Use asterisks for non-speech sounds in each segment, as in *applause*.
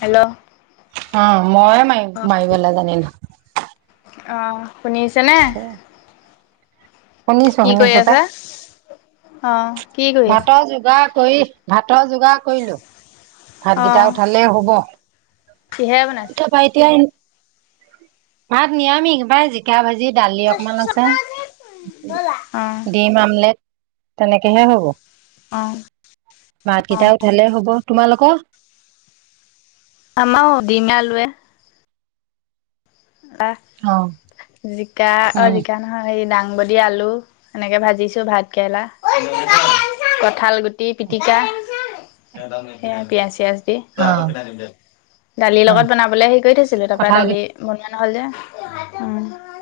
Hello অ মইয়ে মায়িম মাৰিবলে জানিম *unintelligible* আহ শুনিছে নে? শুনিছো কি কৰি শুনিছো আছা? অ কি কৰি আছে ভাত যোগাৰ কৰি ভাতৰ যোগাৰ কৰিলো। অ ভাতকেইটা উঠালে হ'ব কিহেৰে বনাইছে তাপা এতিয়া ভাত নিয়ামিষ পাই জিকা ভাজি *unintelligible* দালি অকমান আছে। অ ডিম আমলেট। তেনেকেহে হব। অ ভাতকেইটা উঠালে হব তোমালোক? আমাৰও দিম আলুৱে আহ অ', জিকা অ উম, জিকা নহয় হে ডাঙ দাংবদি আলু এনেকে ভাজিছোঁ ভাত কেৰেলা কঠাল গুটি পিটিকা সে পিয়াজ চিয়াজ অ', দালিৰ লগত উম, বনাবলে হে কৰি থৈছিলো তাৰপা কঁঠাল দালি হ'ল যে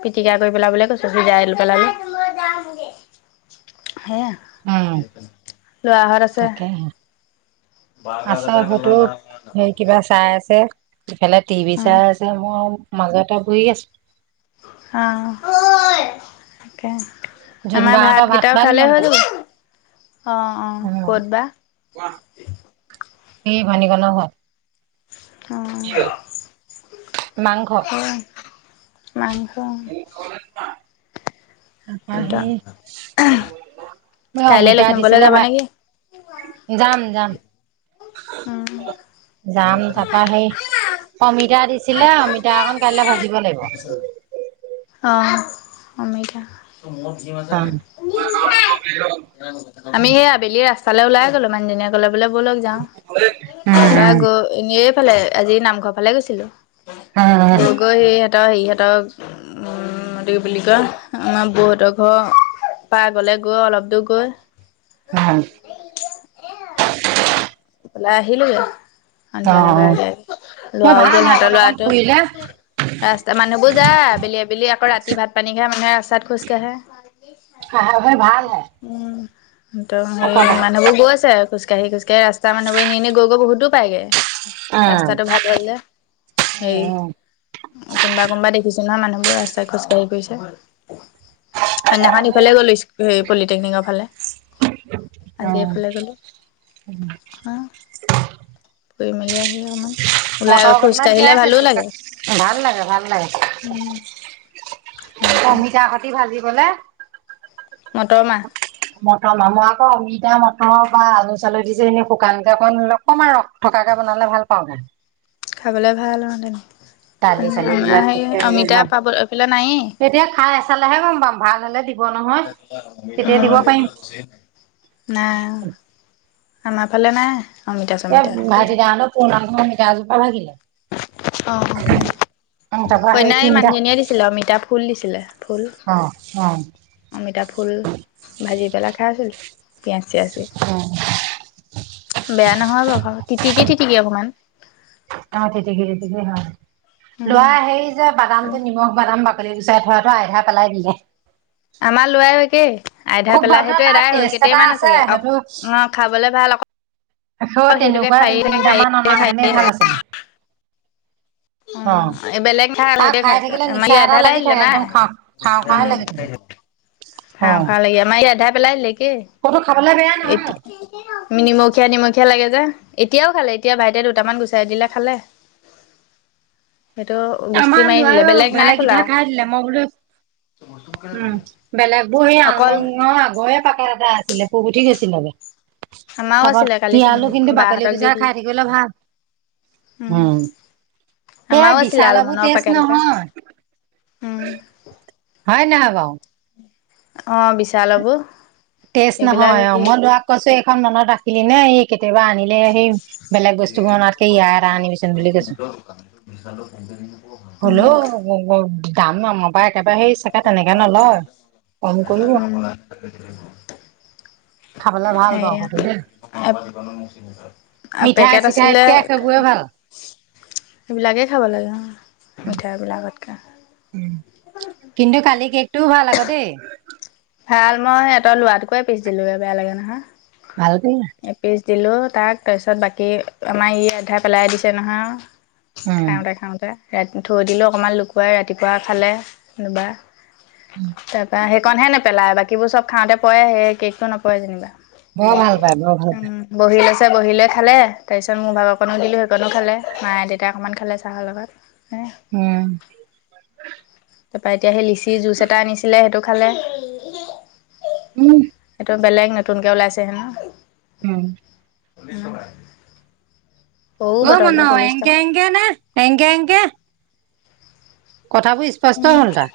পিটিকা কৰি পেলাব বোলে কচু সিজাই পেলালে *inaudible* সে উম, ল'ৰাহত আছে। তাকেহে, আছে হয়টো হে কিবা চাই আছে ইফালে টিভি উম চাই আছে মই মাজতে শুই আছো আহ তাকে। আমাৰ জোনবাহঁতৰ ভাত ভাতকেইটা খোৱা উঠালে হৈ নিমন্ত্ৰণ, যাব অ অ উম। ক'ত বা কি ভানিক ন হয়াত অ', মাংস মাংস ম খলে ন তাপাহ সেই ম কাইলৈ অমিতা লখিমপুৰলৈ দিছিলো যাব ভা নেকি? যাম যাম উম, যাম তাপা সেই অমিতা দি ছিলে অ মিঠা অকণ কাইলৈ ভাজিব লাগিব। আহ অমিতা উম আমি সেই আবেলি ৰাস। চালে ওলাইে গ'লো মানহজনীয়ে কলে বোলে বৌ লগ যাওঁ ত উম গ এনে ফালে আজি নামঘৰ ফালে গৈছিলো উম উম গৈ গৈ স সিহঁতৰ হেৰি সহঁতৰ বুলি কয় আমাৰ বহুতৰ ঘৰ প গলে গৈ অলপ দূৰ গৈ হ ওলাই আহিলো অ সন্ধিয়া লগে আগাই মই লৰাও ভাল গ'ল হয় অকণ সিহঁতৰ অকণ লৰাটো ফুৰিলে ৰাস্তা মানুহবোৰ যায় আবেলি আবেলি আকৌ ৰাতি ভাত পানী খ মানুহে ৰাস্তাত খোজ কাঢ়ে। হ তবাৰ ভাল হে। ত সৰি মানুহবোৰ গৈছে আৰু খোজকাঢ়ি খোজকাঢ়ি ৰাস্তা মানুহবৰে নিনি গৈ গৈ বহুতো পায়গে। উম ৰাস্তাটো ভাল হল যে উম হেৰি কোনোবা কোনবা দেখিছো নহয় মানুহ বোৰ ৰাস্তাই খোজকাঢ়ি গৈছে। সেইদিনা খন ইফালে গ'লো হ পলিটেকনিকৰ ফালে অ হ ফুৰি মেলি আহি অমান ওলাই মটৰ খোজ কেইটামান তিয়াই কাঢ়িলে ভালো থৈছো লাগে ভাল লাগে ভাল লাগে হেৰি কৰে অমিতা খতি ভাজিবলে মটৰ মাহ মটৰ মামহ আকৌ অমিতা মটৰ বা আলু চালু দিছে এনেই শুকান কেইক অকমান ৰ থ কাকা বনালে ভাল পাওঁগে খাবলে ভাল মানে দালি চালি আমাৰ বিলাক সেই এইবোৰ অমিতা ভাল পাব পেলা নাই তেতিয়া খাই চালেহে গম পাম ভাল হলে দিব নহয় তেতিয়া দিব পাৰিম নাই আমাৰ ফালে নাই অমিতা এ চমিতা। ভাইটি দা হঁতৰ পুৰণা ঘৰ অমিতা এজোপা ভাগিলে। আহ তাৰপৰা সেই কইনাই এই তিনিটা মানুহজনীয়ে দিছিলে অমিতা ফুল দিছিলে ফুল অ অ অমিতা ফুল ভাজি পেলাই খাই আছিলোঁ। পিয়াজ চিয়াজ লৈ। অ বেয়া নহয় বাৰু তিতিকি তিতিকি অকমান অ তিতিকি তিতিকি হয়। লোৱা উম। সেইৰি যে বাদামটো নিমখ বাদাম বাক বাকলি গুচাই থোৱাটো আইধা পেলাই দিলে আমাৰ লোৱাই ও একে আধা খুব পেলা ভাল ন সেইটো তাৰ এদাই হ'ল টেষ্ট এটা কেইটাই মান আ আছে চাগে অ সেইটো অ খাবলে ভাল আকৌ অকল সেইটোকে তেনেকুৱা খায়ে দুই থাকে খায়ে তিনিটামান থাকে খায়ে থাকে। অনাহেতেনে ভাল আছিল। *unintelligible* উম বেলেগ খাই আৰু সেইটোৱে খাই। থাকিলে আম নিচা এটা আধাটা লাগি আহিলে থাকে নাই একদম খাওঁ খাওঁ খাওঁৱে লাগি থাকে উম। খা অ' ভা লাগে আমাৰ ই আধাই পেলাই দিলে একে কতো খাবলে বেয়া নহয় নিমখ খীয়া নিমখীয়া লাগে যে এতিয়াও খালে এতিয়া ভাইটিয়ে দুটামান গুচাই দিলে খালে। সেইটো গুষ্টি আমাৰ মাৰি দিলে লৰাইও বেলেগ নাই খোলা ভালেকিটা খাই দিলে মই বোলো উম বেলে এইবোৰ সেই অকল আলমংৰ আগয় পাকাৰ এটা আছিলে পোক উঠি গৈছিলে আমাৰও তাপা আছিলে কালি চুনু তিয়ালু কিন্তু বাকলি বাহঁতক দি গুচাই দিলো খাই থাকিবলৈ ভাল। উম। এই আমাও আছিল বিশালবোৰ লালমনৰ টেষ্ট পেকেট এটা নহয় আছে উম হয় নহয় বাও অ বিশালকো তেজ নহয় অ মই লৰাক কৈছো এইখন মনত ৰাখিলি নে এই কেতিয়াবা আনিলে সেই বেলেগ বস্তুবোৰনাতকে ইয়াই এৰানিবিচোন বুলি কৈছো। উম হ'লেও দাম নম পৰা একেবাৰে সেই চাগে তেনেকে নলয়, কম কৰিব খাবলে ভাল পাওঁ সেয়া সটো দেই মিঠাই পেকেট আছিলে। চিঠাইতকে সেইবোৰে ভাল সেইবিলাকেই খাব লাগে মিঠাই বিলাকতকে উ কিন্তু কালি কেকটোও ভাল আক দেই ভাল ম‌ই ইিহঁত লৰাটোকোৱে পিছ দিলোে বেয়া লাগে নহয় ভাল কৰিলা এপিচ দিলোঁ তাক তাৰপিছত বাকী আমাৰ ই আধাই পেলাই দিছে নহয়। উম খাওঁতে খাওঁতে। ৰাতি থৈ দিলো অকমান লুকুৱাই ৰাতিপুৱা খালে কোবা তাৰ পৰা সেইকনহে নেপেলায় বাকীবোৰ চব খাওঁতে পৰে সেই কেকটো নপৰে যেনিবা। বৰ ভাল। পায় বৰ ভাল উম পায় বহিল। ত বহি লৈ খালে। তাৰপিছত মোৰ ভাগকণো দিলোঁ সেইকণো খালে। মাে দেউতাই অকণমান খালে চাহৰ লগত হ উম তাৰপা এতিয়া সেই লিচি জুচ এটা আনিছিলে সেইটো খালে উম সেইটো বেলেগ নতুনকে ওলাইছে হে ন উম ছ *unintelligible* অ মন একে এেক ন একে এেংক *unintelligible* কথাবোৰ স্পষ্ট হল তা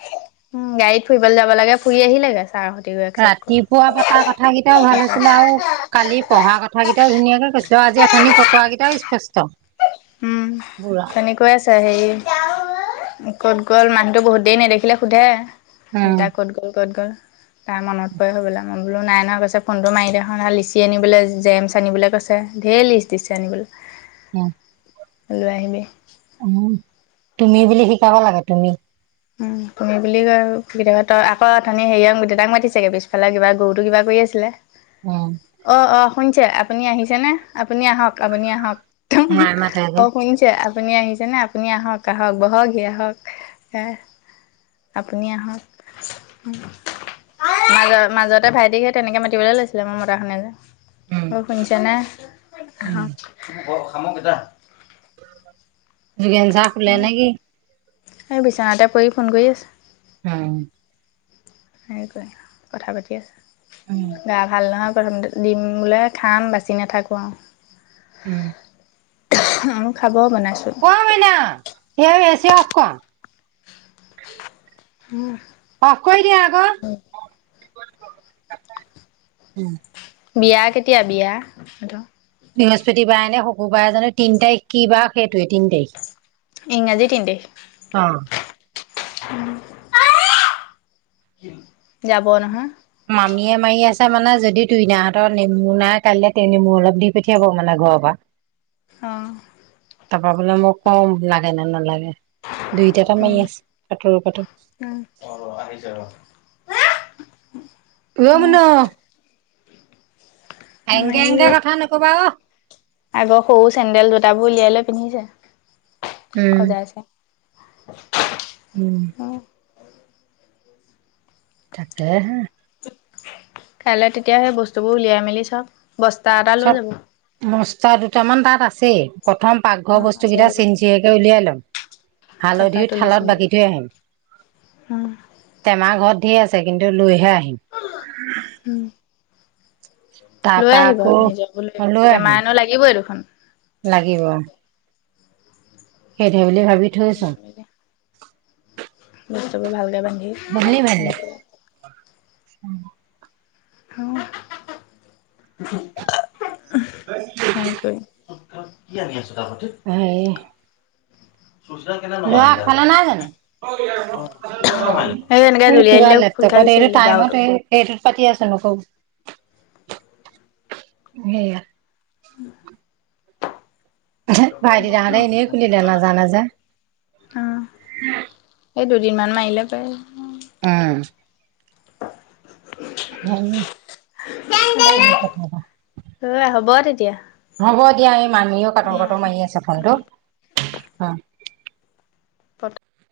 উম গাড়ীত ফুইব যাব লাগে ফুৰি আহিলেগে ছাৰহঁত ৰাতিপুৱা পতাৰ কথা কেইটাও ভাল আছিলে, আৰু কালি পঢ়া কথা কেইটাও ধুনীয়াকে কৈছিলো আজি শননি পকোৱা গেইটা স্পষ্ট *unintelligible* উম পুৰা তেনেকুৱাই আছে আচছা হেৰি ক'ত গ'ল মানুহতটো বহুত দেৰি নেদেখিলে সোধে। উম দেতাক ক'ত গ'ল ক'ত গ'ল। তাৰ মনত পৰে বোলে মই বোলো নাই নহয় কৈছে ফোনটো মাৰি দেখ ন লিচি আনিবলৈ জেমছ আনিবলে কৈছে *unintelligible* ধেৰ লিষ্ট দিছে আনিবলৈ উম লৈ আহিবি উ তুমি বুলি শিকাব লাগে তুমি উ তুমি বুলি কয় তই আকৌ ধনী হেৰিয়ক দেউতাক মাতি চগে পিছফালে কিবা গৰুতো কিবা কৰি আছিলে? উম *unintelligible* অ অ শুনিছে আপুনি আহিছেনে আপুনি আহক আপুনি আহক মায়ে মাতে যে অ শুনিছে আপুনি আহিছেনেে আপুনি আহক আহক বহকহি আহক *unintelligible* আপুনি আহক *unintelligible* মাজত মাজতে ভাইটিক সে তেনেকে মাতিবলে লৈছিলে মোৰ মতাখনে যে উম অ শুনিছে ন আহ যুগেন চাহ খলে নেকি? *unintelligible* এই বিচনাতে পৰি ফোন কৰি আছে হম সেনেকৈ কথা পাতি আছে উম গা ভাল নহয় প্ৰথম দিম বোলে খাম বাচি নাথাকোঁ আৰু *unintelligible* উম আৰু খাব বনাইছোঁ। অ মইনা ইয়াৰ এছি অফ কৰা *unintelligible* অফ কৰি দিয়া আক বিয়া কেতিয়া বিয়া সেত বৃহস্পতিবাৰে নে শুকুবাৰে জানো তিনি তাৰিখ কি বা সেইটোৱে তিন তাৰিখ *unintelligible* ইংৰাজী তিনতাৰিখ অ উম যাব নহয় মামীয়ে মাৰি আছে মানে যদি তুইনাহঁতৰ নেমু নাই কাইলে তেওঁ নেমু অলপ দি পঠিয়াব মানে ঘৰৰ পৰা অ তাপা আপোনাক মই কম লাগে নে নালাগে দুইটাতে মাৰি উম। আছে একেলগতে উম, অ মোনো *unintelligible* *inaudible* আমাৰ এংগে ই এংগে কথা নকবা অ আগৰ সৰু চেন্দেল জুটাবোৰ উলিয়াই লৈ পিন্ধিছে উম সজাইছে *unintelligible* *unintelligible* *inaudible* উম তাকেহে কাইলে তেতিয়া হে বস্তুবোৰ উলিয়াই মেলি চব *unintelligible* তা এটালৈ যাব মচতা দুটামান তাত আছেই প্ৰথম পাকঘৰ বস্তু আছে কেইটা যদি চেনচিৰিয়াকে উলিয়াই ল *unintelligible* তাৰপৰা হালধীও তুলি থালত চুলি বাকী থৈ আহিম উম টেমা ঘৰত ধেৰ আছে কিন্তু লৈহে আহিম উম লৈ তাৰপা আহিব আকৌ নিজৰ বুলি লৈ আহিম টেমাএনো লাগিবই দেখোন লাগিব সেইটো বুলি ভাবি লৈ থৈছোং মেলি বস্তুবোৰ ভালকে বান্ধি সেই উম হা হা সেই কৰি *unintelligible* উত কি আনি আছো *unintelligible* সেই দোৱা খোলা নাই জানো সেই এনেকে জুলিয়াই কিবা দিলে খোল খাই লেপটপত গুচি এইটো আহিলে গাৰুটো টাইমতে এই এইটোত পাতি আছো নকও সেইয়া উম ভাইটিদাহতে এনেই খুলিলে নাজেনে যে অ এই দুদিনমান মাৰিলে পাৰে উম অ *unintelligible* হ'ব তেতিয়া হ'ব দিয়া এই মানিও কাটৰ উম কাটৰ মাৰি আছে ফোনটো উম পত